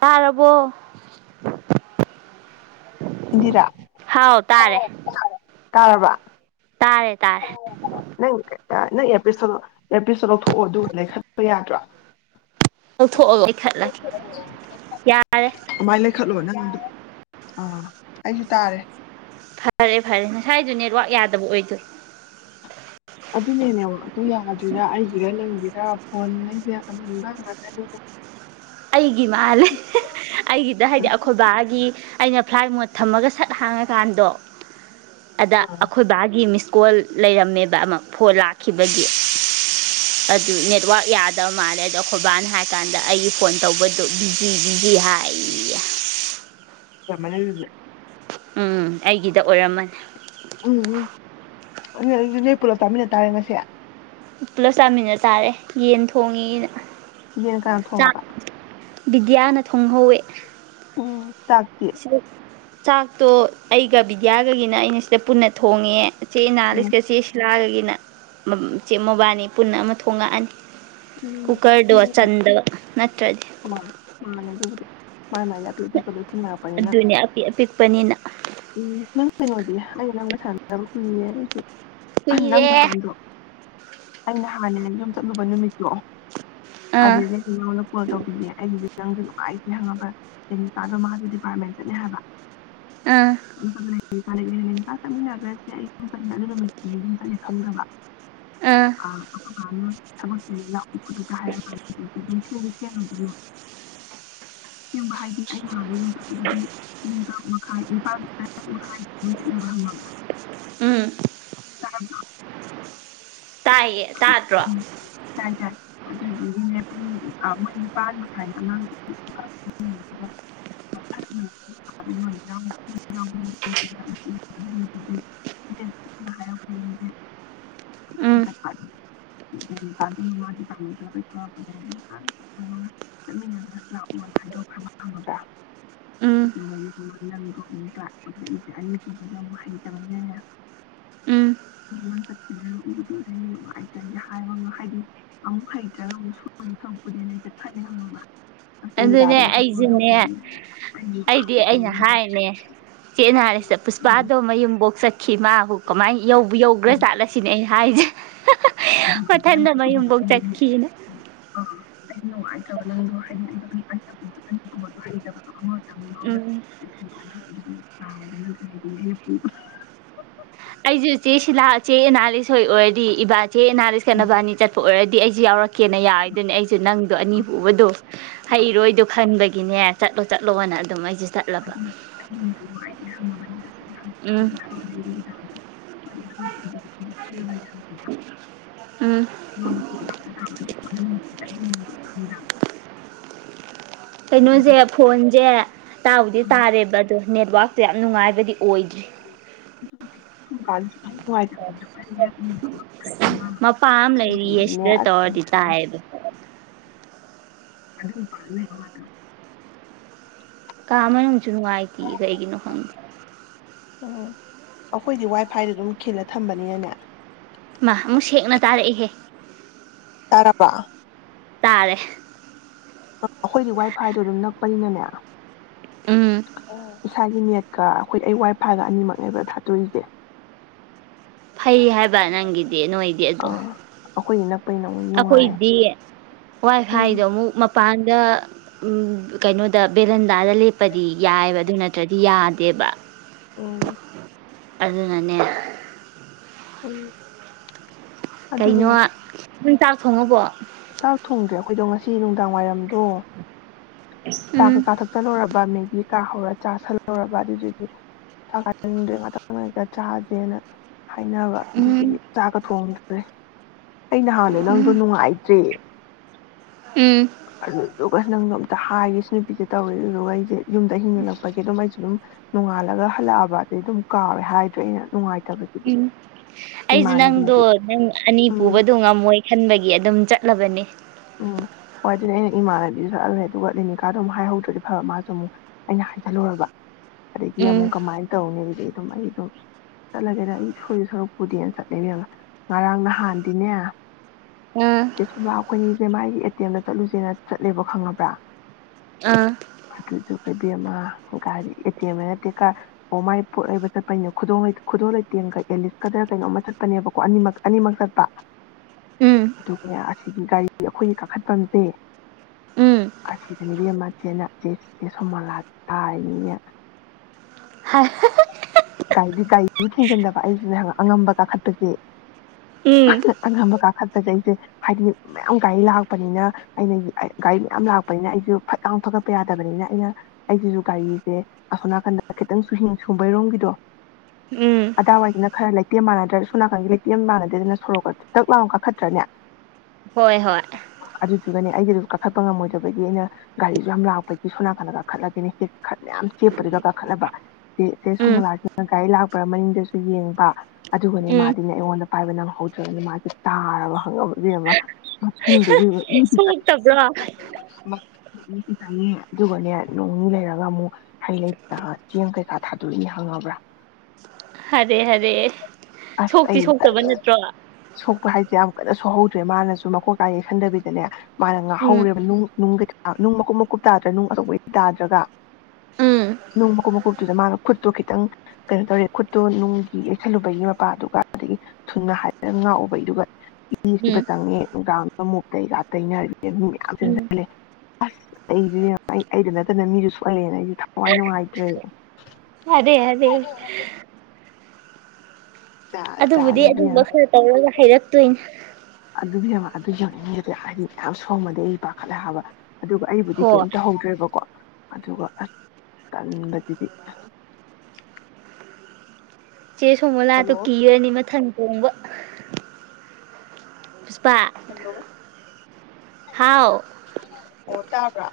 ꯇꯥꯔꯕꯣ ꯏꯟꯗꯤꯔꯥ ꯍꯥꯎ ꯇꯥꯔꯦ ꯇꯥꯔꯕ ꯇꯥꯔꯦ ꯇꯥꯔꯦ ꯅꯪ ꯅꯪ ꯑꯦꯌꯥꯔꯄꯤꯁꯇꯣ ꯑꯦꯌꯥꯔꯄꯤꯁꯇꯣ ꯂꯧꯊꯣꯛꯑꯣ ꯑꯗꯨꯒ ꯂꯩ ꯈꯠꯄ ꯌꯥꯗ꯭ꯔꯣ ꯂꯧꯊꯣꯛꯑꯒ ꯏꯈꯠꯂꯒꯦ ꯌꯥꯔꯦ ꯑꯗꯨꯃꯥꯏꯅ ꯂꯩꯈꯠꯂꯣ ꯅꯪ ꯑꯗꯨ ꯑꯥ ꯑꯩꯁꯨ ꯇꯥꯔꯦ ꯐꯔꯦ ꯐꯔꯦ ꯉꯁꯥꯏꯗꯨ ꯅꯦꯠꯋꯥꯛ ꯌꯥꯗꯕ ꯑꯣꯏꯗꯣꯏ ꯑꯗꯨꯅꯦ ꯅꯦꯋꯥꯛꯇꯣ ꯌꯥꯗ꯭ꯔꯤꯔꯥ ꯑꯩꯒꯤꯔ ꯅꯪꯒꯤꯔ ꯐꯣꯟ ꯃꯩꯁꯦ ꯑꯃꯟꯕ ꯉꯥꯛꯇꯅꯤꯅ ꯑꯩꯒꯤ ꯃꯥꯜꯂꯦ ꯑꯩꯒꯤꯗ ꯍꯥꯏꯗꯤ ꯑꯩꯈꯣꯏꯕꯥꯒꯤ ꯑꯩꯅ ꯐ꯭ꯂꯥꯏꯠ ꯃꯣꯠ ꯊꯝꯃꯒ ꯁꯠ ꯍꯥꯡꯉꯀꯥꯟꯗꯣ ꯑꯗ ꯑꯩꯈꯣꯏ ꯕꯥꯒꯤ ꯃꯤꯁ ꯀꯣꯜ ꯂꯩꯔꯝꯃꯦꯕ ꯑꯃ ꯐꯣꯟ ꯂꯥꯛꯈꯤꯕꯒꯤ ꯑꯗꯨ ꯅꯦꯠꯋꯥꯛ ꯌꯥꯗꯕ ꯃꯥꯜꯂꯦ ꯑꯗꯣ ꯑꯩꯈꯣꯏꯕꯥꯟ ꯍꯥꯏ ꯀꯥꯟꯗ ꯑꯩ ꯐꯣꯟ ꯇꯧꯕꯗꯨ ꯕꯤꯖꯤ ꯕꯤꯖꯤ ꯍꯥꯏꯌꯦ ꯀꯃꯥꯅꯗꯨꯗꯤ ꯎꯝ ꯑꯩꯒꯤꯗ ꯑꯣꯏꯔꯝꯃꯅꯤ ꯎꯝ ꯎꯝ ꯑꯗꯨ ꯑꯗꯨ ꯅꯣꯏ ꯄꯨꯂꯞ ꯆꯥꯃꯤꯟꯅ ꯇꯥꯔꯦ ꯉꯁꯦ ꯄꯨꯂꯞ ꯆꯥꯃꯤꯟꯅ ꯇꯥꯔꯦ ꯌꯦꯟ ꯊꯣꯡꯉꯤꯅ ꯌꯦꯟ ꯀꯅꯥ ꯊꯣꯡꯉꯕ ꯕꯤꯗ꯭ꯌꯥꯅ ꯊꯣꯡꯍꯧꯋꯦ ꯑꯣ ꯁꯤ ꯆꯥꯛꯇꯣ ꯑꯩꯒ ꯕꯤꯗ꯭ꯌꯥꯒꯒꯤꯅ ꯑꯩꯅ ꯁꯤꯗ ꯄꯨꯟꯅ ꯊꯣꯡꯉꯦ ꯎꯝ ꯆꯦꯅꯥꯂꯤꯁꯀ ꯆꯦꯁꯤꯂꯥꯒꯒꯤ ꯅ ꯃ ꯆꯦ ꯃꯣꯕꯥꯏꯅꯤ ꯄꯨꯟꯅ ꯑꯃ ꯊꯣꯡꯉꯛꯑꯅꯤ ꯀꯨꯀꯔꯗꯣ ꯆꯟꯗ ꯅꯠꯇ꯭ꯔ ꯑꯣ ꯃꯥꯅꯦ ꯑꯗꯨꯕꯨꯗꯤ ꯃꯥꯏ ꯃꯥꯏꯒꯤ ꯑꯄꯤꯄꯤꯄ ꯄꯨꯅꯔꯛꯄꯅꯤꯅ ꯑꯗꯨꯅꯦ ꯑꯄꯤꯛ ꯑꯄꯤꯛꯄꯅꯤꯅ ꯎꯝ ꯅꯪ ꯀꯩꯅꯣꯗꯤ ꯑ ꯅꯪ ꯁꯥꯟꯗꯕꯨ ꯈꯨ ꯌꯥꯁꯨ ꯑ ꯀꯨꯏꯔꯦ ꯅꯪꯒꯗꯣ ꯑꯩꯅ ꯍꯥꯟꯅꯦ ꯌꯨꯝ ꯆꯠꯂꯨꯕ ꯅꯨꯃꯤꯠꯇꯣ ꯑꯥ ꯑꯗꯅ ꯇ ꯄꯤꯅꯦ ꯑꯦ ꯈꯤꯇꯪꯁꯨ ꯅꯨꯡꯉꯥꯏꯇꯦ ꯍꯪꯉꯕ ꯀꯦꯅꯤꯀꯥꯗꯣ ꯃꯥꯁꯨ ꯗꯤꯄꯥꯔꯠꯃꯦꯟ ꯆꯠꯅꯦ ꯍꯥꯏꯕ ꯑ ꯀꯀꯥ ꯂꯩꯅꯤꯀꯥ ꯆꯠꯃꯤꯟꯅꯈ꯭ꯔꯁꯦ ꯑꯩ ꯑꯗꯨꯝ ꯆꯠ ꯑꯗꯨ ꯅꯨꯃꯤꯠꯇꯅꯤ ꯑꯗꯨꯝ ꯆꯠꯂꯦ ꯈꯪꯗꯕ ꯑꯥ ꯑ ꯎ ꯇꯕꯄꯤꯂ ꯄꯨꯗ ꯀ ꯍꯥꯏꯔ ꯍꯥꯏꯦ ꯃ ꯑꯦꯡꯕ ꯍꯥꯏꯗꯤ ꯑꯩ ꯉꯒ ꯌꯣꯊꯣꯛꯄꯗ ꯑꯗꯨꯝ ꯄꯨꯡ ꯇꯔꯨꯛ ꯃꯈꯥꯏ ꯅꯤꯄꯥꯜ ꯇꯔꯛ ꯃꯈꯥꯏ ꯌꯊꯑꯕ ꯍꯪꯉꯒ ꯎꯝ ꯇꯥꯏꯌꯦ ꯇꯥꯗ꯭ꯔꯣ ꯇꯥꯏ ꯇꯥꯏ ꯑꯗꯨ ꯄꯨꯡ ꯃꯣꯏ ꯅꯤꯄꯥꯥꯟꯅꯤꯥꯏꯅ ꯑꯉꯥꯡꯜ ꯎꯝ ꯍꯥꯏꯔꯛꯄꯁꯦ ꯅꯦꯅꯤꯀꯥꯟꯗꯃ ꯄꯥꯥꯃ ꯆꯠꯂ ꯀꯩꯊꯂꯛꯄꯅꯦ ꯅꯦꯅꯤꯀꯥꯟꯗ ꯆꯠꯃꯤꯟꯅꯔꯒꯁꯨ ꯂꯥꯛꯑꯣꯗꯣ ꯈꯔ ꯐꯪꯉꯕ꯭ꯔꯥ ꯎꯝ ꯑꯗꯨꯒꯃ ꯅꯪꯗꯣ ꯑꯃꯨꯛ ꯂꯥꯛꯄꯗꯏꯁꯦ ꯑꯅꯤꯒꯨꯝꯕꯁꯦ ꯑꯃꯨꯛ ꯍꯩꯇꯕꯅꯅꯦꯃ ꯎꯝ ꯆꯠꯈꯤꯕꯅ ꯎꯗ ꯩꯅ ꯅꯨꯡꯉꯥꯏꯇ꯭ꯔ ꯑꯩꯁ ꯍꯥꯏꯕ ꯑꯃ ꯍꯥꯏꯗꯤ ꯑꯃꯨꯛ ꯍꯩꯇ꯭ꯔꯒ ꯑꯃꯨꯛ ꯁꯅ ꯁꯛꯄꯨꯗꯦꯅ ꯑꯩꯁ ꯈꯜꯂꯦ ꯍꯪꯃꯕ꯭ꯔ ꯑꯗꯨꯅꯦ ꯑꯩꯁꯨꯅꯦ ꯑꯩ ꯑꯩꯗꯤ ꯅꯨꯡꯉꯥꯏꯇ꯭ꯔꯦ ꯑꯩꯅ ꯏꯕꯦꯝꯃ ꯍꯥꯏꯔꯅꯦ ꯆꯦꯅ ꯍꯥꯏꯔꯁꯤꯗ ꯎꯝ ꯄꯨꯁꯄꯥꯗꯣ ꯃꯌꯨꯝꯕꯣꯛ ꯆꯠꯈꯤ ꯃꯥꯕꯨ ꯀꯃꯥꯏꯅꯧꯕ ꯌꯧꯈ꯭ꯔ ꯆꯥꯠꯂꯁꯤꯅꯦ ꯑꯩꯅ ꯍꯥꯏꯁꯦ ꯑꯗꯨ ꯑ ꯃꯊꯟꯗ ꯃꯌꯨꯝꯕꯣꯛ ꯆꯠꯈꯤꯅ [inaudible] ꯑꯩ ꯅꯨꯡꯉꯥꯏꯇ꯭ꯔꯕ ꯅꯪꯗꯣ ꯍꯥꯏꯗꯤ ꯑꯒꯨꯝꯕꯒꯨꯝꯕꯗꯣ ꯍꯩꯕꯗꯣ ꯎꯝ ꯇꯥꯗꯅ ꯀꯩ ꯄꯕ ꯑꯩꯁꯨꯦ ꯆꯦ ꯁꯤꯂꯥ ꯆꯦ ꯑꯦꯅꯥꯂꯤꯁꯣꯏ ꯑꯣꯏ ꯏꯕ ꯆꯦ ꯅꯥꯔꯤꯁ ꯀꯩꯅꯅꯕꯕꯥꯅꯤ ꯆꯠꯄ ꯑꯣꯏꯔ ꯑꯗꯨ ꯑꯩꯁꯦ ꯌꯥꯔꯛꯦ ꯀꯦꯅ ꯌꯥꯔꯣꯏꯗꯨꯅꯦ ꯑꯩꯁꯨ ꯅꯪꯗꯣ ꯑꯅꯤ ꯄꯨꯕꯗꯣ ꯍꯩꯔꯣꯏꯗꯣ ꯈꯟꯕꯒꯤ ꯒꯤꯅꯦ ꯆꯠꯂꯣ ꯆꯠꯂꯣꯅ ꯑꯗꯨꯝ ꯑꯩꯁꯦ ꯑꯗꯨꯥꯏꯂ [inaudible] [unintelligible] ꯎꯝ ꯐ [inaudible] [unintelligible] ꯎꯝ ꯊꯗ [inaudible] [unintelligible] ꯀꯩꯅꯣꯖꯦ ꯐꯣꯟꯖꯦ ꯇꯥꯕꯨꯗꯤ ꯇꯥꯔꯦꯕ ꯑꯗꯣ ꯅꯦꯠꯋꯥꯛꯇꯣ ꯌꯥꯝ ꯅꯨꯡꯉꯥꯏꯕꯗꯤ ꯑꯣꯏꯗ꯭ꯔꯤ ꯨꯁꯨꯝꯀꯥꯟꯁꯤ ꯁꯨꯅꯨꯡ ꯅꯨꯡꯉꯥꯏ ꯇꯝ ꯃꯄꯥ ꯑꯃ ꯂꯩꯔꯤꯌꯦ ꯁꯤꯗ ꯑꯁ ꯇꯧꯔꯗꯤ ꯇꯥꯏꯌꯦꯕ ꯑꯗꯨ ꯃꯄꯥꯗ ꯂꯩꯩꯌꯣ ꯉꯥꯇꯪ ꯀꯥ ꯃꯅꯨꯡ ꯁꯨ ꯅꯨꯡꯉꯥꯏꯇꯤꯌꯦ ꯀꯩꯒꯤꯅꯣ ꯈꯪꯗꯦ ꯎꯝ ꯑꯩꯈꯣꯏꯗꯤ ꯋꯥꯏ ꯐꯥꯏꯗ ꯑꯗꯨꯝ ꯈꯤꯜꯂ ꯊꯝꯕꯅꯤꯅꯅꯦ ꯃꯥ ꯑꯃꯨꯛ ꯁꯦꯡꯅ ꯇꯥꯔꯛꯑꯦꯍꯦ ꯇꯥꯔꯕ ꯇꯥꯔꯦ ꯑꯩꯈꯣꯏꯗꯤ ꯋꯥꯏ ꯐꯥꯏꯗꯣ ꯑꯗꯨꯝ ꯅꯛꯄꯅꯤꯅꯅꯦ ꯑꯣ ꯎꯝ ꯏꯁꯥꯏ ꯅꯦꯠꯀ ꯑꯩꯈꯣꯏ ꯑꯩ ꯋꯥꯏ ꯐꯥꯏꯒ ꯑꯅꯤꯃꯛꯅꯦꯕ ꯊꯥꯇꯣꯛꯏꯖꯦ ꯐꯩ ꯍꯥꯏꯕ ꯅꯪꯒꯤꯗꯤ ꯅꯣꯏꯗꯤ ꯑꯗꯣ ꯑꯩꯈꯣꯏꯅꯤꯅ ꯑꯩꯈꯣꯏꯗꯤ ꯋꯥꯏ ꯎꯝ ꯐꯥꯏꯗꯣ ꯑꯃꯨꯛ ꯃꯄꯥꯟꯗ ꯑꯝ ꯀꯩꯅꯣꯗ ꯕꯦꯔꯟ ꯗꯥꯗ ꯂꯦꯞꯄꯗꯤ ꯌꯥꯏꯌꯦꯕ ꯑꯗꯨ ꯅꯠ ꯇ꯭ꯔꯗꯤ ꯌꯥꯗꯦꯕ ꯎꯝ ꯑꯗꯨꯅꯅꯦ ꯎꯝ ꯑꯗꯨꯅꯦ ꯀꯩꯩꯅꯣ ꯅꯪ ꯆꯥꯛ ꯊꯣꯡꯉꯕꯣ ꯆꯥꯛ ꯊꯣꯡꯗ꯭ꯔꯦ ꯑꯩꯈꯣꯏꯗꯣ ꯉꯁꯤ ꯅꯨꯡꯗꯥꯡ ꯋꯥꯏꯔꯝꯗꯣ ꯆꯥ ꯎꯝ ꯀꯩꯀꯥ ꯊꯛ ꯆꯜꯂꯣꯔꯕꯥ ꯃꯦꯒꯤ ꯀꯥ ꯍꯧꯔ ꯆꯥꯥꯁꯜꯍꯧꯔꯕ ꯑꯗꯨꯗꯨꯒꯤ ꯆꯥꯛ ꯆꯅꯤꯡꯗꯔꯤ ꯉꯥꯇꯪ ꯂꯩꯔꯒ ꯆꯥꯖꯦꯅ ꯍꯥꯏꯅꯕ ꯑꯗꯨꯗꯨꯒꯤ ꯎꯝ ꯆꯥꯛꯀ ꯊꯣꯡꯗꯔꯤ ꯕꯔ꯭ꯦ [unintelligible] ꯑꯩ ꯅ ꯍꯥꯟꯅ ꯅꯪꯗꯣ ꯅꯨꯡꯉꯥꯏ ꯎꯝ ꯑꯗꯨꯗꯨꯒ ꯅꯪꯗꯣ ꯑꯝꯇ ꯍꯥꯏꯒꯦ ꯁꯤ ꯅꯨꯄꯤꯁꯦ ꯇꯧꯋꯦ ꯑꯗꯨꯗꯨꯒ ꯑꯩꯖꯦ ꯌꯨꯝꯗ ꯑꯍꯤꯡꯂꯦꯛꯂꯛꯄꯒꯤ ꯑꯗꯨꯝ ꯑꯩꯖꯨ ꯗꯨꯝ ꯅꯣꯡꯉꯥꯜꯂꯒ ꯍꯜꯂꯛꯑꯕ ꯗꯩꯗꯨꯝ ꯀꯥꯎꯔꯦ ꯍꯥꯏꯗ꯭ꯔꯦ ꯑꯩꯅ ꯅꯨꯡꯉꯥꯏ ꯎꯝ ꯑꯩꯖꯨ ꯅꯪꯗꯣ ꯅꯪ ꯑꯅꯤ ꯎꯝ ꯄꯨꯕꯗꯣ ꯉꯝꯃꯣꯏ ꯈꯟꯕꯒꯤ ꯑꯗꯨꯝ ꯆꯠ ꯂꯕꯅꯤ ꯎꯝ ꯍꯣꯏ ꯑꯗꯨꯗꯤ ꯑꯩꯅ ꯏꯃꯥꯟꯅꯕꯤꯁꯨ ꯁꯛꯍꯜꯂꯦ ꯑꯗꯨꯒ ꯂꯤꯅꯤꯀꯥꯗꯣ ꯑꯃꯨꯛ ꯍꯥꯏꯍꯧꯗ꯭ꯔꯗꯤ ꯐꯕ ꯃꯥꯁꯨ ꯑꯃꯨꯛ ꯑꯩꯅ ꯍꯥꯏꯖꯜꯂꯨꯔꯕ ꯑꯗꯒꯤ ꯑꯃꯨꯛ ꯎꯝ ꯀꯃꯥꯏꯅ ꯇꯧꯅꯤ ꯑꯗꯨꯝ ꯑꯩꯗꯣ ꯆꯠꯂꯒꯦꯗ ꯑꯩ ꯁꯣꯏꯗ ꯁꯣꯔꯛ ꯄꯨꯗꯦꯅ ꯆꯠꯂꯦ ꯏꯕ‌ꯦꯝꯃꯥ ꯉꯔꯥꯡ ꯅꯍꯥꯟꯗꯤꯅꯦ ꯑꯝ ꯦ ꯃꯥꯒꯤ ꯑꯦ ꯇꯤ ꯑꯦꯝꯗ ꯆꯠꯂꯨꯁꯦꯅ ꯆꯠꯂꯦꯕ ꯈꯪꯉꯕ꯭ꯔꯥ ꯑꯥ ꯑꯗꯨꯗꯨ ꯂꯩꯕꯤ ꯑꯃ ꯒꯥꯔꯤ ꯑꯦꯇꯦꯝ ꯅꯠꯇꯦ ꯑꯣ ꯃꯥꯏ ꯄꯣꯠ ꯂꯩꯕ ꯆꯠꯄꯅꯦ ꯈꯨꯗꯣꯜ ꯂꯩꯇꯦꯡꯒ ꯑꯦꯂꯤꯁꯀꯗꯔ ꯀꯩꯅꯣꯝ ꯆꯠꯄꯅꯦꯕꯀꯣ ꯑꯅꯤꯃꯛ ꯑꯅꯤꯃꯛ ꯆꯠꯄ ꯎꯝ [unintelligible] ꯑꯗꯒꯤ ꯒꯥꯔꯤ ꯑꯩꯈꯣꯏꯒꯤ ꯀꯥꯈꯠꯐꯝꯁꯦ ꯎꯝ ꯑ ꯁꯤꯗꯅ‌ꯦ ꯏꯕ‌ꯦꯝꯃꯥ [unintelligible] ꯆ‌ꯦ ꯁ‌ꯣꯃ‌ꯣꯂꯥ ꯇꯥꯔꯤꯅꯤꯅ‌ꯦ ꯍꯥꯏ [unintelligible] ꯥꯏꯗꯤ ꯒꯥꯔꯤ ꯊꯦꯡꯖꯤꯟꯅꯕ ꯑꯩꯁꯨꯅ‌ꯦ ꯑꯉꯝꯕ ꯀꯥꯈꯠꯄꯁꯦ ꯎꯝ ꯉꯝꯕ ꯀꯥ ꯈ ꯐꯖꯩꯁꯦ ꯍꯥꯏꯗꯤ ꯃꯌꯥꯝ ꯒꯥꯔꯤ ꯂꯥꯛꯄꯅꯤꯅ ꯑꯩꯅ ꯒꯥꯔꯤ ꯃꯌꯥꯝ ꯂꯥꯛꯄꯅꯤꯅ ꯑꯩꯁꯨ ꯐꯠ ꯂꯥꯎ ꯊꯧꯒꯠꯄ ꯌꯥꯗꯕꯅꯤꯅ ꯑꯩꯅ ꯑꯩꯁꯤꯁꯨ ꯒꯥꯔꯤꯁꯦ ꯑꯁꯣꯝ ꯅꯥꯀꯟꯗ ꯈꯤꯇꯪ ꯁꯨꯍꯤꯡ ꯁꯨꯝꯕꯩꯔꯣꯝꯒꯤꯗꯣ ꯎꯝ ꯑꯗꯥꯋꯥꯏꯗꯅ ꯈꯔ ꯂꯩꯇꯦꯝ ꯃꯥꯟꯅꯗ꯭ꯔ ꯁꯣꯝ ꯅꯥꯀꯟꯒꯤ ꯂꯩꯇꯦꯝ ꯃꯥꯟꯅꯗꯦꯗꯅ ꯁꯣꯔꯣꯛꯀ ꯗꯛ ꯂꯥꯎ ꯀꯥꯈꯠꯇ꯭ꯔꯅꯦ ꯍꯣꯏ ꯍꯣꯏ ꯑꯗꯨꯒꯅꯦ ꯑꯩꯒꯤ ꯑꯗꯨ ꯀꯥꯈꯠꯄ ꯉꯝꯃꯣꯏꯗꯕꯒꯤ ꯑꯩꯅ ꯒꯥꯔꯤꯁꯨ ꯌꯥꯝ ꯂꯥꯛꯄꯒꯤ ꯁꯣꯅꯥꯀꯟꯗ ꯀꯥꯈꯠꯂꯒꯦꯅꯦ ꯍꯦꯛ ꯃꯌꯥꯝ ꯆꯦꯞꯄꯗꯨꯒ ꯀꯥꯈꯠꯂꯕ ꯆ‌ꯦ ꯆ‌ꯦ ꯎꯝ ꯁ‌ꯣꯃ‌ꯣꯂꯥ ꯁꯤꯅ ꯒꯥꯔꯤ ꯂꯥꯛꯄ꯭ꯔꯥ ꯃꯅꯤꯡꯗꯁꯨ ꯌꯦꯡꯕ ꯑꯗꯨꯒꯅꯦ ꯎꯝ ꯃꯥꯗꯤꯅꯦ ꯑꯩꯉꯣꯟꯗ ꯄꯥꯏꯕ ꯅꯪꯍꯧꯗ꯭ꯔꯕꯅꯦ ꯃꯥꯁꯦ ꯇꯥꯔꯕ ꯈꯪꯉꯕ ꯏꯕ‌ꯦꯝꯃ ꯃꯊꯟꯗꯨꯗ ꯁ‌ꯣꯛꯇꯕ꯭ꯔꯣ ꯑ ꯏꯁꯤ ꯆꯠꯅꯤ ꯑꯗꯨꯒꯅꯦ ꯅꯣꯡꯅꯤ ꯂꯩꯔꯒ ꯑꯃꯨꯛ ꯍꯩ ꯂꯩꯇ ꯆꯦꯡ ꯀꯩꯀꯥ ꯊꯥꯗꯣꯛꯏꯅꯦ ꯈꯪꯉꯕ꯭ꯔꯥ ꯐꯔꯦ ꯍꯥꯏꯔꯦ ꯑꯁ ꯁꯣꯛꯇꯤ ꯑꯩ ꯁꯣꯛꯇꯕ ꯖꯔ ꯅꯠꯇ꯭ꯔꯣ ꯁꯨꯍꯧꯗ꯭ꯔꯦ ꯃꯥꯅꯁꯨ ꯃꯈꯣꯛ ꯀꯥꯏꯩ ꯈꯟꯗꯕꯤꯗꯅꯦ ꯃꯥꯅ ꯎꯝ ꯉꯥꯍꯧꯔꯦꯕ ꯅꯨꯡ ꯅꯨꯡꯒ ꯅꯨꯡ ꯃꯀꯨꯞ ꯃꯀꯨꯞ ꯇꯥꯗ꯭ꯔꯥ ꯅꯨꯡ ꯑꯇꯧꯕꯩꯗꯤ ꯇꯥꯗ꯭ꯔꯒ ꯎꯝ ꯅꯨꯡ ꯃꯀꯨꯞ ꯃꯀꯨꯞꯇꯨꯗ ꯃꯥꯅ ꯈꯨꯠꯇꯣ ꯈꯤꯇꯪ ꯀꯩꯅꯣ ꯇꯧꯔꯦ ꯈꯨꯠꯇꯣ ꯅꯨꯡꯒꯤ ꯌꯩꯁꯜꯂꯨꯕꯒꯤ ꯃꯄꯥꯗꯨꯒ ꯑꯗꯒꯤ ꯊꯨꯅ ꯍꯥꯏꯔꯒ ꯉꯥꯛꯎꯕꯩꯗꯨꯒ ꯏꯁꯤꯗ ꯎꯝ ꯆꯪꯉꯦ ꯀ ꯑꯃꯨꯇꯒ ꯇꯩꯅꯔꯦ ꯃꯌꯥꯝ ꯎꯝ ꯆꯁꯤꯜꯂꯦ ꯑꯁ ꯑꯩꯁꯨ ꯑꯩ ꯑꯩꯗ ꯅꯠꯇꯅ ꯃꯤꯁꯨ ꯁꯣꯛꯍꯜꯂꯦꯅ ꯑꯩꯁꯨ ꯊꯋꯥꯏ ꯅꯨꯡꯉꯥꯏꯇ꯭ꯔꯦ ꯑꯗꯦ ꯑꯗꯦ ꯖꯥꯠ ꯑꯗꯨꯕꯨꯗꯤ ꯖꯥꯠꯅꯤ ꯑꯗꯨꯝꯕ ꯏꯕꯦꯝꯃ ꯈꯔ ꯇꯧꯔꯒ ꯍꯥꯏꯔꯛꯇꯣꯏꯅꯦ ꯑꯗꯨꯒꯤꯅꯦ ꯑꯗꯨ ꯌꯧꯅꯤꯡꯉꯤꯗꯤ ꯍꯥꯏꯗꯤ ꯌꯥꯝ ꯁꯣꯡꯃꯗꯤ ꯑꯩ ꯄꯥꯈꯠꯂꯦ ꯍꯥꯏꯕ ꯑꯗꯨꯒ ꯑꯩꯕꯨꯗꯤ ꯍꯣ ꯀꯩꯝꯇ ꯍꯧꯧꯗ꯭ꯔꯦꯕꯀꯣ ꯑꯗꯨꯒ ꯑꯁ ꯀꯟꯕꯗꯨꯗꯤ ꯆꯦ ꯁꯣꯡꯃꯣ ꯂꯥꯛꯗꯣ ꯀꯤꯔꯅꯤ ꯃꯊꯪ ꯊꯣꯡꯕ ꯍꯜꯂꯣ ꯍꯥꯎ ꯑꯣ ꯇꯕ꯭ꯔꯥ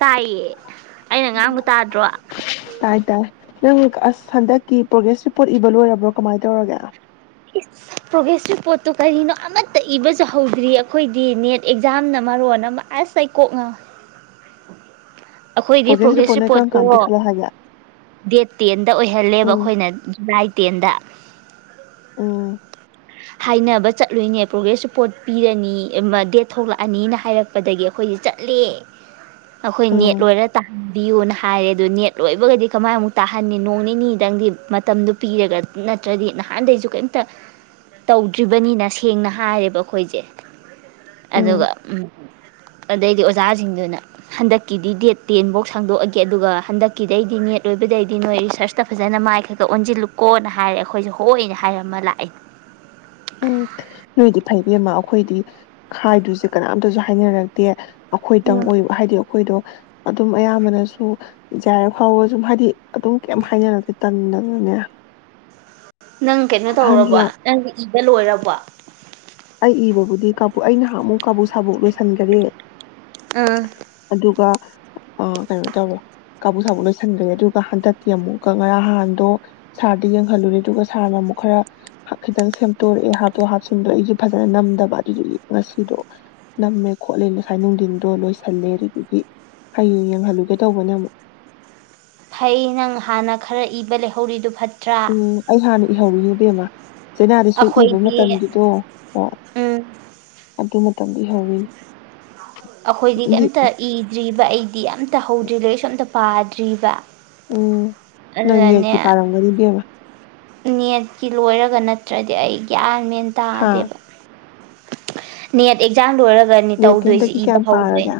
ꯇꯥꯏꯌꯦ ꯑꯩꯅ ꯉꯥꯡꯕ ꯎꯝ ꯇꯥꯗ꯭ꯔꯣ ꯇꯥꯏ ꯇꯥꯏ ꯅꯪ ꯑꯁ ꯍꯟꯗꯛꯀꯤ ꯄ꯭ꯔꯣꯒ꯭ꯔꯦꯁ ꯔꯤꯄꯣꯔꯠ ꯏꯕ ꯂꯣꯏꯔꯕ꯭ꯔꯣ ꯀꯃꯥꯏꯅ ꯇꯧꯔꯒꯦ ꯄ꯭ꯔꯣꯒ꯭ꯔꯦꯁꯤꯞ ꯄꯣꯠꯇꯣ ꯀꯔꯤꯅꯣ ꯑꯃꯠꯇ ꯏꯕꯁꯨ ꯍꯧꯗ꯭ꯔꯤ ꯑꯩꯈꯣꯏꯗꯤ ꯅꯦꯠ ꯑꯦꯛꯖꯥꯝꯅ ꯃꯔꯣꯟ ꯑꯃ ꯑꯁ ꯑꯩ ꯀꯣꯛ ꯉꯧ ꯑꯩꯈꯣꯏꯒꯤ ꯄ꯭ꯔꯣꯒ꯭ꯔꯦꯁ ꯔꯤꯄꯣꯔꯠ ꯅꯣꯏ ꯀꯔꯝ ꯔꯤꯄꯣꯔꯠꯇꯣ ꯀꯥꯟ ꯄꯤꯈꯠꯂꯣ ꯍꯥꯏꯒꯦ ꯗꯦꯠ ꯇꯦꯟꯗ ꯑꯣꯏꯍꯜꯂꯦꯕ ꯎꯝ ꯑꯩꯈꯣꯏꯅ ꯖꯨꯂꯥꯏ ꯇꯦꯟꯗ ꯎꯝ ꯍꯥꯏꯅꯕ ꯆꯠꯂꯣꯏꯅꯦ ꯄ꯭ꯔꯣꯒ꯭ꯔꯦꯁ ꯔꯤꯄꯣꯔꯠ ꯄꯤꯔꯅꯤ ꯗꯦꯠ ꯊꯣꯛꯂꯛꯑꯅꯤꯅ ꯍꯥꯏꯔꯛꯄꯗꯒꯤ ꯑꯩꯈꯣꯏꯁ ꯆꯠꯂꯦ ꯑꯩꯈꯣꯏ ꯅꯦꯠ ꯎꯝ ꯂꯣꯏꯔ ꯇꯥꯍꯟꯕꯤꯌꯨꯅ ꯍꯥꯏꯔꯦ ꯑꯗꯨ ꯅꯦꯠ ꯂꯣꯏꯕꯒꯗꯤ ꯀꯃꯥꯏꯃꯨꯛ ꯇꯥꯍꯟꯅꯤ ꯅꯣꯡ ꯅꯤꯅꯤꯗꯪꯗꯤ ꯃꯇꯝꯗꯨꯣ ꯄꯤꯔꯒ ꯅꯠꯇ꯭ꯔꯗꯤ ꯅꯍꯥꯟꯗꯩꯁꯨ ꯀꯔꯤꯝꯇ ꯇꯧꯗ꯭ꯔꯤꯕꯅꯤꯅ ꯁꯦꯡꯅ ꯍꯥꯏꯔꯦꯕ ꯑꯩꯈꯣꯏꯁꯦ ꯑꯗꯨꯒ ꯎꯝ ꯑꯗꯩꯗꯤ ꯑꯣꯖꯥꯁꯤꯡꯗꯨꯅ ꯍꯟꯗꯛꯀꯤꯗꯤ ꯗꯦꯠ ꯇꯦꯟꯐꯧ ꯁꯪꯗꯣꯛꯑꯒꯦ ꯑꯗꯨꯒ ꯍꯟꯗꯛꯀꯤꯗꯩꯗꯤ ꯅꯦꯠ ꯑꯣꯏꯕꯗꯩꯗꯤ ꯅꯣꯏ ꯔꯤꯁꯔꯁꯇ ꯐꯖꯅ ꯃꯥꯏ ꯈꯛꯇ ꯑꯣꯟꯁꯤꯜꯂꯨꯀꯣꯅ ꯍꯥꯏꯔꯦ ꯑꯩꯈꯣꯏꯁꯦ ꯍꯣꯏꯅ ꯍꯥꯏꯔꯃ ꯂꯥꯛꯑꯦ ꯎꯝ ꯅꯣꯏꯗꯤ ꯐꯩꯕꯃ ꯑꯩꯈꯣꯏꯗꯤ ꯍꯥꯏꯗꯨꯁꯦ ꯀꯅꯥꯝꯇꯁꯨ ꯍꯥꯏꯅꯔꯛꯇꯦ ꯑꯩꯈꯣꯏꯗꯪ ꯎꯝ ꯑꯣꯏꯕ ꯍꯥꯏꯗꯤ ꯑꯩꯈꯣꯏꯗꯣ ꯑꯗꯨꯝ ꯑꯌꯥꯝꯕꯅꯁꯨ ꯌꯥꯏꯔ ꯐꯥꯎꯕ ꯁꯨꯝ ꯍꯥꯏꯗꯤ ꯑꯗꯨꯝ ꯀꯩꯝ ꯍꯥꯏꯅꯔꯗꯤ ꯇꯟ ꯗꯅꯥ ꯅ [inaudible] [unintelligible] ꯅꯪ ꯀꯩꯅꯣ ꯇꯧꯔꯕ ꯅꯪ ꯏꯗ ꯂꯣꯏꯔꯕ ꯋꯥ ꯑꯩ ꯏꯕꯕꯨꯗꯤꯕꯨ ꯑꯩ ꯅꯍꯃꯨꯛ ꯀꯥꯕꯨ ꯁꯥꯕꯣꯛ ꯂꯣꯏꯁꯟꯈꯔꯦ ꯑꯥ ꯑ ꯀꯩꯅꯣ ꯇꯧꯕꯣ ꯀꯥꯡꯕꯨ ꯁꯥꯕꯨ ꯂꯣꯏꯁꯤꯟꯈ꯭ꯔꯦ ꯑꯗꯨꯒ ꯍꯟꯗꯛꯀꯤ ꯑꯃꯨꯛꯀ ꯉꯔꯥꯡ ꯍꯥꯟꯗꯣ ꯁꯥꯔꯗ ꯌꯦꯡꯍꯜꯂꯨꯔꯦ ꯑꯗꯨꯒ ꯁꯥꯔꯅ ꯑꯃꯨꯛ ꯈꯔ ꯈꯤꯇꯪ ꯁꯦꯝꯠꯇꯣꯔꯛꯑꯦ ꯍꯥꯞꯇ ꯍꯥꯞꯆꯤꯟꯗ ꯑꯩꯒꯤ ꯐꯖꯅ ꯅꯝꯗꯕ ꯑꯗꯨꯗꯨꯒꯤ ꯉꯁꯤꯗꯣ ꯅꯝꯃꯦ ꯈꯣꯠꯂꯦ ꯉꯁꯥꯏ ꯅꯨꯡꯊꯤꯟꯗꯣ ꯂꯣꯏꯁꯤꯜꯂꯦ ꯑꯗꯨꯗꯨꯒꯤ ꯍꯌꯦꯡ ꯌꯦꯡꯍꯜꯂꯨꯒꯦ ꯇꯧꯕꯅꯦ ꯑꯃꯨꯛ ꯐꯩ ꯅꯪ ꯍꯥꯟꯅ ꯈꯔ ꯏꯕ ꯂꯩꯍꯧꯔꯤꯗꯨ ꯐꯠꯇꯦ ꯎꯝ ꯑꯩ ꯍꯥꯟꯅ ꯏꯍꯧꯔꯤꯅꯦ ꯏꯕꯦꯝꯃ ꯆꯩꯅꯥꯗ ꯁꯣꯏꯏꯕ ꯑꯩꯈꯣꯏꯗꯤ ꯃꯇꯝꯒꯤꯗꯣ ꯍꯣꯏ ꯎꯝ ꯑꯗꯨ ꯃꯇꯝꯗ ꯏꯍꯧꯔꯤꯅꯦ ꯑꯩꯈꯣꯏꯗꯤ ꯀꯩꯝꯇ ꯏꯗ꯭ꯔꯤꯕ ꯑꯩꯗꯤ ꯑꯝꯇ ꯍꯧꯗ꯭ꯔꯤ ꯂꯩꯁꯣꯝꯇ ꯄꯥꯗ꯭ꯔꯤꯕ ꯎꯝ ꯑꯗꯨꯅꯅꯦ ꯅꯪꯅꯤꯔꯀꯤ ꯄꯥꯔꯝꯕꯔꯤꯕꯤꯕ ꯅꯦꯠꯀꯤ ꯂꯣꯏꯔꯒ ꯅꯠꯇ꯭ꯔꯗꯤ ꯑꯩ ꯒ꯭ꯌꯥꯟ ꯃꯦꯟ ꯍꯥ ꯇꯥꯗꯦꯕ ꯃꯤꯍꯠ ꯑꯦꯖꯥ ꯂꯨꯔ ꯐꯒꯅꯤ ꯅꯦꯠꯀꯤ ꯇꯧꯗꯣꯏꯁꯦ ꯍꯟꯗꯛꯀꯤ ꯏꯕ ꯀꯌꯥꯝ ꯄꯥꯔꯒꯦ ꯍꯧꯗꯣꯏꯅꯦ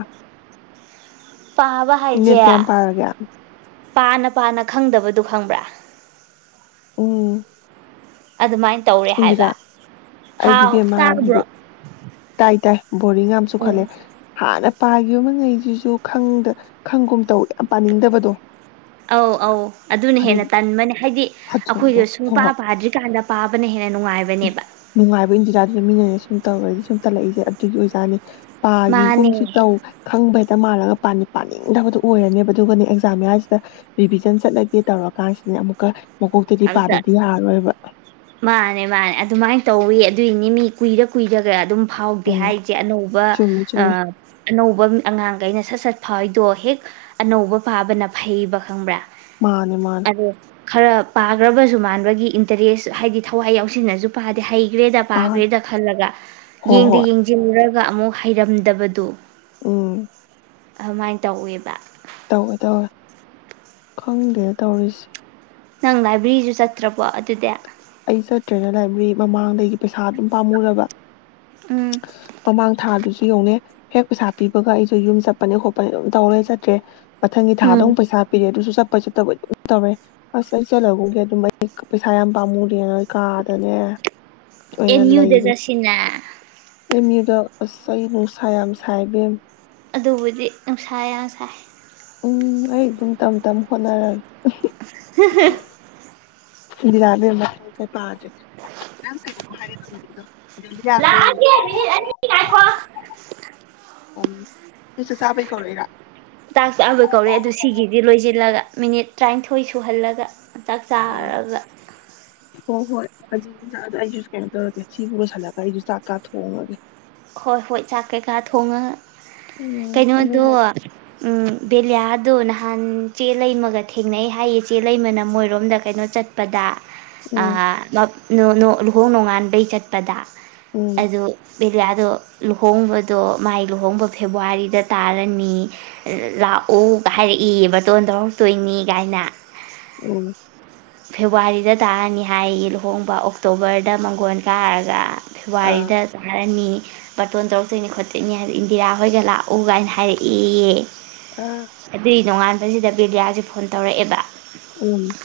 [inaudible] ꯄꯥꯕ ꯍꯥꯏꯖꯦ ꯅꯦꯠ ꯀꯌꯥꯝ ꯄꯥꯔꯒꯦ ꯄꯥꯅ ꯄꯥꯅ ꯈꯪꯗꯕꯗꯨꯣ ꯈꯪꯕ꯭ꯔꯥ ꯎꯝ ꯑꯗꯨꯃꯥꯏꯅ ꯇꯧꯔꯦ ꯏꯟꯗꯤꯔꯥ ꯍꯥꯏꯕ ꯑꯩꯗꯤ ꯍꯥꯎ ꯕꯦꯃꯥꯕꯨ ꯇꯥꯕ꯭ꯔꯣ ꯇꯥꯏ ꯇꯥꯏ ꯕꯣꯔꯤꯡ ꯌꯥꯝꯁꯨ ꯎꯝ ꯈꯜꯂꯦ ꯍꯥꯟꯅ ꯄꯥꯈꯤꯕꯃ ꯉꯩꯁꯤꯁꯨ ꯈꯪꯗ ꯈꯪꯒꯨꯝ ꯇꯧ ꯌꯥꯝ ꯄꯥꯅꯤꯡꯗꯕꯗꯣ ꯑꯧ ꯑꯧ ꯑꯗꯨꯅ ꯑꯗꯨ ꯍꯦꯟꯅ ꯇꯟꯕꯅꯦ ꯍꯥꯏꯗꯤ ꯍꯛꯆꯤꯟꯗꯣ ꯑꯩꯈꯣꯏꯗ ꯁꯨꯡ ꯍꯣꯏ ꯄ ꯍꯣꯏ ꯄꯥꯗ꯭ꯔꯤꯀꯥꯟꯗ ꯄꯥꯕꯅꯦ ꯅꯨꯡꯉꯥꯏꯕ ꯏꯟꯗꯤꯔꯥꯗꯅ ꯃꯤꯅ ꯁꯨꯝ ꯇꯧꯔꯗꯤ ꯁꯨꯝ ꯇꯜꯂꯛꯏꯁꯦ ꯑꯗꯨꯒꯤ ꯑꯣꯖꯥꯅꯤ ꯃꯥꯅꯦ ꯄꯥꯒꯤꯒꯨꯝꯁꯨ ꯇꯧ ꯈꯪꯕ ꯍꯦꯛꯇ ꯃꯥꯥꯟꯂꯒ ꯄꯥꯅꯤꯡꯗꯕꯗꯨ ꯑꯣꯏꯔꯅꯦꯕ ꯑꯗꯨꯒꯅꯦ ꯑꯦꯛꯖꯥꯝ ꯑꯌꯥꯁꯤꯗ ꯔꯤꯚꯤꯖꯟ ꯆꯠꯂꯒꯦ ꯇꯧꯔꯀꯥꯟꯁꯤꯗꯅꯦ ꯑꯃꯨꯛꯀ ꯃꯀꯣꯛꯇꯗꯤ ꯑꯝꯇ ꯄꯥꯗꯗꯤ ꯌꯥꯔꯔꯣꯏꯕ ꯃꯥꯅꯦ ꯃꯥꯅꯦ ꯑꯗꯨꯃꯥꯏꯅ ꯇꯧꯋꯤ ꯑꯗꯨꯏꯅꯤ ꯃꯤ ꯀꯨꯏꯔ ꯀꯨꯏꯔꯒ ꯑꯗꯨꯝ ꯍꯥꯎꯗꯦ ꯎꯝ ꯍꯥꯏꯔꯤꯁꯦ ꯑꯅꯧꯕ ꯆꯨꯝꯃꯦ ꯆꯨꯝꯃꯦ ꯑꯅꯧꯕ ꯑꯉꯥꯡꯈꯩꯅ ꯁꯠ ꯐꯥꯎꯏꯗꯣ ꯍꯦꯛ ꯑꯅꯧꯕ ꯄꯥꯕꯅ ꯐꯩꯕ ꯈꯪꯕ꯭ꯔꯥ ꯃꯥꯅꯦ ꯃꯥꯅꯦ ꯑꯗꯣ ꯈꯔ ꯄꯥꯈ꯭ꯔꯕꯁꯨ ꯃꯥꯟꯕꯒꯤ ꯏꯟꯇꯔꯦꯁ ꯍꯥꯏꯗꯤ ꯊꯋꯥꯏ ꯌꯥꯎꯁꯤꯟꯅꯁꯨ ꯄꯥꯗꯦ ꯍꯩ ꯍꯩꯈ꯭ꯔꯦꯗ ꯄꯥꯈ꯭ꯔꯦꯗ ꯈꯜꯂꯒ ꯍꯣꯏ ꯌꯦꯡꯗ ꯍꯣꯏ ꯌꯦꯡꯁꯤꯜꯂꯨꯔ ꯒ ꯑꯃꯨꯛ ꯍꯩꯔꯝꯗꯕꯗꯨ ꯎꯝ ꯑꯗꯨꯃꯥꯏꯅ ꯇꯧꯋꯦꯕ ꯇꯧꯋꯦ ꯇꯧꯔꯦ ꯈꯪꯗꯦ ꯇꯧꯔꯤꯁꯦ ꯅꯪ ꯂꯥꯏꯕ꯭ꯔꯦꯔꯤꯁꯨ ꯆꯠꯇ꯭ꯔꯕꯣ ꯑꯗꯨꯗꯤ ꯑꯩ ꯆꯠꯇ꯭ꯔꯦꯗ ꯂꯥꯏꯕ꯭ꯔꯦꯔꯤ ꯃꯃꯥꯡꯗꯒꯤ ꯄꯩꯁꯥ ꯑꯗꯨꯝ ꯄꯥꯝꯃꯨꯔꯕ ꯎꯝ ꯃꯃꯥꯡ ꯊꯥꯗꯨꯁꯨ ꯌꯧꯅꯦ ꯍꯦꯛ ꯄꯩꯁꯥ ꯄꯤꯕꯒ ꯑꯩꯁꯨ ꯌꯨꯝ ꯆꯠꯄꯅꯦ ꯈꯣꯠꯄꯅꯦ ꯑꯗꯨꯝ ꯇꯧꯔꯦ ꯆꯠꯇ꯭ꯔꯦ ꯃꯊꯪꯒꯤ ꯊꯥꯗꯨ ꯎꯝ ꯄꯩꯁꯥ ꯄꯤꯔꯦ ꯑꯗꯨꯁꯨ ꯆꯞ ꯂ ꯆꯠꯇꯕꯩ ꯑꯗꯨꯝ ꯇꯧꯔꯦ ꯑꯁ ꯑꯩ ꯆꯠꯂꯒꯨꯝꯒꯦ ꯑꯗꯨꯝ ꯑꯩ ꯄꯩꯁꯥ ꯌꯥꯝ ꯄꯥꯝꯃꯨ ꯅ ꯀꯥꯗꯅꯦ ꯑꯦꯝ ꯑꯣꯏꯅ ꯎꯗ ꯂꯩꯔꯦ ꯆꯠꯁꯤꯅ ꯑꯦꯝ ꯌꯨꯗ ꯑꯁ ꯑꯩ ꯅꯨꯡꯁꯥ ꯌꯥꯝ ꯁꯥꯏꯕꯦꯝ ꯑꯗꯨꯕꯨꯗꯤ ꯅꯨꯡꯁꯥ ꯌꯥꯝ ꯁꯩ꯫ ꯎꯝꯝ ꯑꯩ ꯑꯗꯨꯝ ꯇꯝ ꯇꯝ ꯍꯣꯠꯅꯥꯔꯒꯦ꯫ [unintelligible] ꯏꯗꯤꯔꯥ ꯏꯕꯦꯝꯃ ꯄꯥꯗꯦ ꯅ ꯀꯥꯏꯩꯅ ꯍꯥꯏꯔꯦ ꯇ ꯃꯅꯤꯗꯣ ꯗꯂꯤꯌꯥ ꯌꯥ ꯑꯗꯨ ꯂꯥꯛꯑꯒꯦ ꯃꯤꯅꯤꯠ ꯑꯅꯤ ꯉꯥꯏꯈꯣ ꯎꯝ ꯆꯥꯛ ꯆꯥꯕꯣꯏ ꯀꯧꯔꯦ ꯑꯗꯨ ꯑꯥ ꯁꯤꯒꯤꯗꯤ ꯂꯣꯏꯁꯤꯜꯂꯒ ꯃꯤꯅꯤꯠ ꯇ꯭ꯔꯦꯅꯤꯊꯣꯏ ꯁꯨꯜꯍꯜꯂꯥꯒꯥ꯫ ꯆꯛ ꯆꯔꯥꯒꯥ꯫ ꯍꯣ ꯍꯣꯏ ꯑꯗꯨꯖꯥ ꯑꯩꯁꯨ ꯀꯩꯅꯣ ꯇꯧꯔꯒꯦ ꯁꯤꯕꯨ ꯂꯣꯢꯁꯜꯂꯒ ꯑꯩꯁꯨ ꯆꯥꯛꯀ ꯊꯣꯡꯉꯒꯦ ꯍꯣꯏ ꯍꯣꯏ ꯆꯛ ꯀꯦꯏꯀꯥ ꯊꯣꯉ꯭ꯒꯥ ꯒꯥ ꯀꯩꯅꯣ ꯗꯨ ꯑꯗꯨꯅꯦ ꯎꯝ꯫ ꯕꯦꯂꯤꯌꯥꯂꯤꯌꯥꯗꯣ ꯅꯍꯥꯟ ꯆꯦ ꯂꯩꯃꯒ ꯊꯦꯡꯅꯩ ꯍꯥꯏꯌꯦ ꯆꯦ ꯂꯩꯃꯅ ꯃꯣꯏꯔꯣꯝꯗ ꯀꯩꯅꯣ ꯆꯠꯄꯗ ꯑ ꯎꯝ ꯃ ꯂꯨꯍꯣꯡ ꯅꯣꯡꯉꯥꯟꯕꯩ ꯆꯠꯄꯗ ꯎꯝ ꯑꯗꯨ ꯑꯗꯣ ꯂꯨꯍꯣꯡꯕꯗꯣ ꯃꯥꯏ ꯂꯨꯍꯣꯡꯕ ꯐꯦꯕꯋꯥꯔꯤꯗ ꯇꯥꯔꯅꯤ ꯂꯥꯛꯎ ꯍꯥꯏꯔꯛꯏ ꯕꯇꯣꯟ ꯇꯧꯔꯛꯇꯣꯏꯅꯤ ꯀꯥꯏꯅ ꯎꯝ ꯐꯦꯕꯋꯥꯔꯤꯗ ꯇꯥꯔꯅꯤ ꯍꯥꯏꯌꯦ ꯂꯨꯍꯣꯡꯕ ꯑꯣꯛꯇꯣꯕꯔꯗ ꯃꯪꯒꯣꯣꯟ ꯀꯥꯔꯒ ꯑꯥ ꯁꯚꯏꯗ ꯑꯅꯤ ꯕꯥꯔꯇꯣꯟ ꯇꯧꯔꯛꯇꯣꯏꯅꯤ ꯈꯣꯠꯇꯣꯏꯅꯤ ꯍꯥꯏꯕ ꯏꯟꯗꯤꯔꯥ ꯍꯣꯏꯒ ꯂꯥꯛꯎ ꯀꯥꯏꯅ ꯍꯥꯏꯔꯛꯏꯌꯦ ꯑꯥ ꯑꯗꯨ ꯅꯣꯡꯉꯥꯟ ꯑꯗꯨꯗ ꯁꯤꯗ ꯕꯤꯗꯤꯌꯥꯁꯦ ꯐꯣꯟ ꯇꯧꯔꯛꯑꯦꯕ ꯎꯝ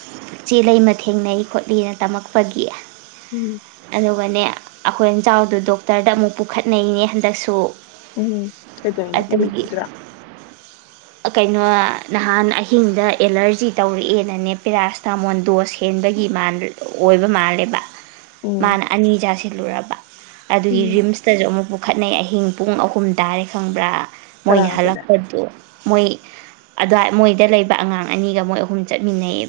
ꯆꯦ ꯂꯩꯃꯥ ꯊꯦꯡꯅꯩ ꯈꯣꯠꯂꯤ ꯇꯝꯃꯛꯄꯒꯤ꯫ ꯎꯝ ꯑꯗꯨꯒꯥꯅꯦ꯫ ꯑꯩꯈꯣꯏ ꯏꯟꯖꯥꯎꯗꯨ ꯗꯣꯛ ꯀꯇꯔꯗ ꯑꯃꯨꯛ ꯄꯨꯈꯠꯅꯩꯅꯦ ꯍꯟꯗꯛꯁꯨ ꯎꯝ ꯑꯗꯨꯒꯤ [unintelligible] ꯀꯩꯅꯣ ꯅꯍꯥꯟ ꯑꯍꯤꯡꯗ ꯑꯦꯂꯔꯖꯤ ꯇꯧꯔꯛꯑꯦꯅꯅꯦ ꯄꯦꯔꯥꯁꯇꯥꯃꯣꯟ ꯗꯣꯁ ꯍꯦꯟꯕꯒꯤ ꯑꯣꯏꯕ ꯃꯥꯜꯂꯦꯕ ꯎꯝ ꯃꯥꯅ ꯑꯅꯤꯖꯁꯤ ꯊꯂꯣꯏꯔꯔꯕ ꯑꯗꯨꯒꯥ ꯎꯝ ꯔꯤꯃꯁ ꯗꯁꯨ ꯑꯃꯨꯛ ꯄꯨꯛ꯫ ꯈ꯭ꯇꯅꯥꯏ ꯑꯍꯤꯡ ꯑꯍꯨꯝ ꯇꯥꯔꯦ ꯈ꯭ꯡꯕ꯭ꯔꯥ꯫ ꯃꯣꯏꯅꯥ ꯀꯅꯥꯒ ꯆꯠꯂꯦ ꯍꯜꯀꯄꯥꯗꯨ꯫ ꯃꯣꯏ ꯑꯗꯨꯋꯥꯏ ꯃꯣꯏꯗ ꯂꯩꯕ ꯑꯉꯥꯡ ꯑꯅꯤꯒ ꯃꯣꯏ ꯑꯍꯨꯝ ꯆꯠꯃꯤꯟꯅꯩꯌꯦꯕ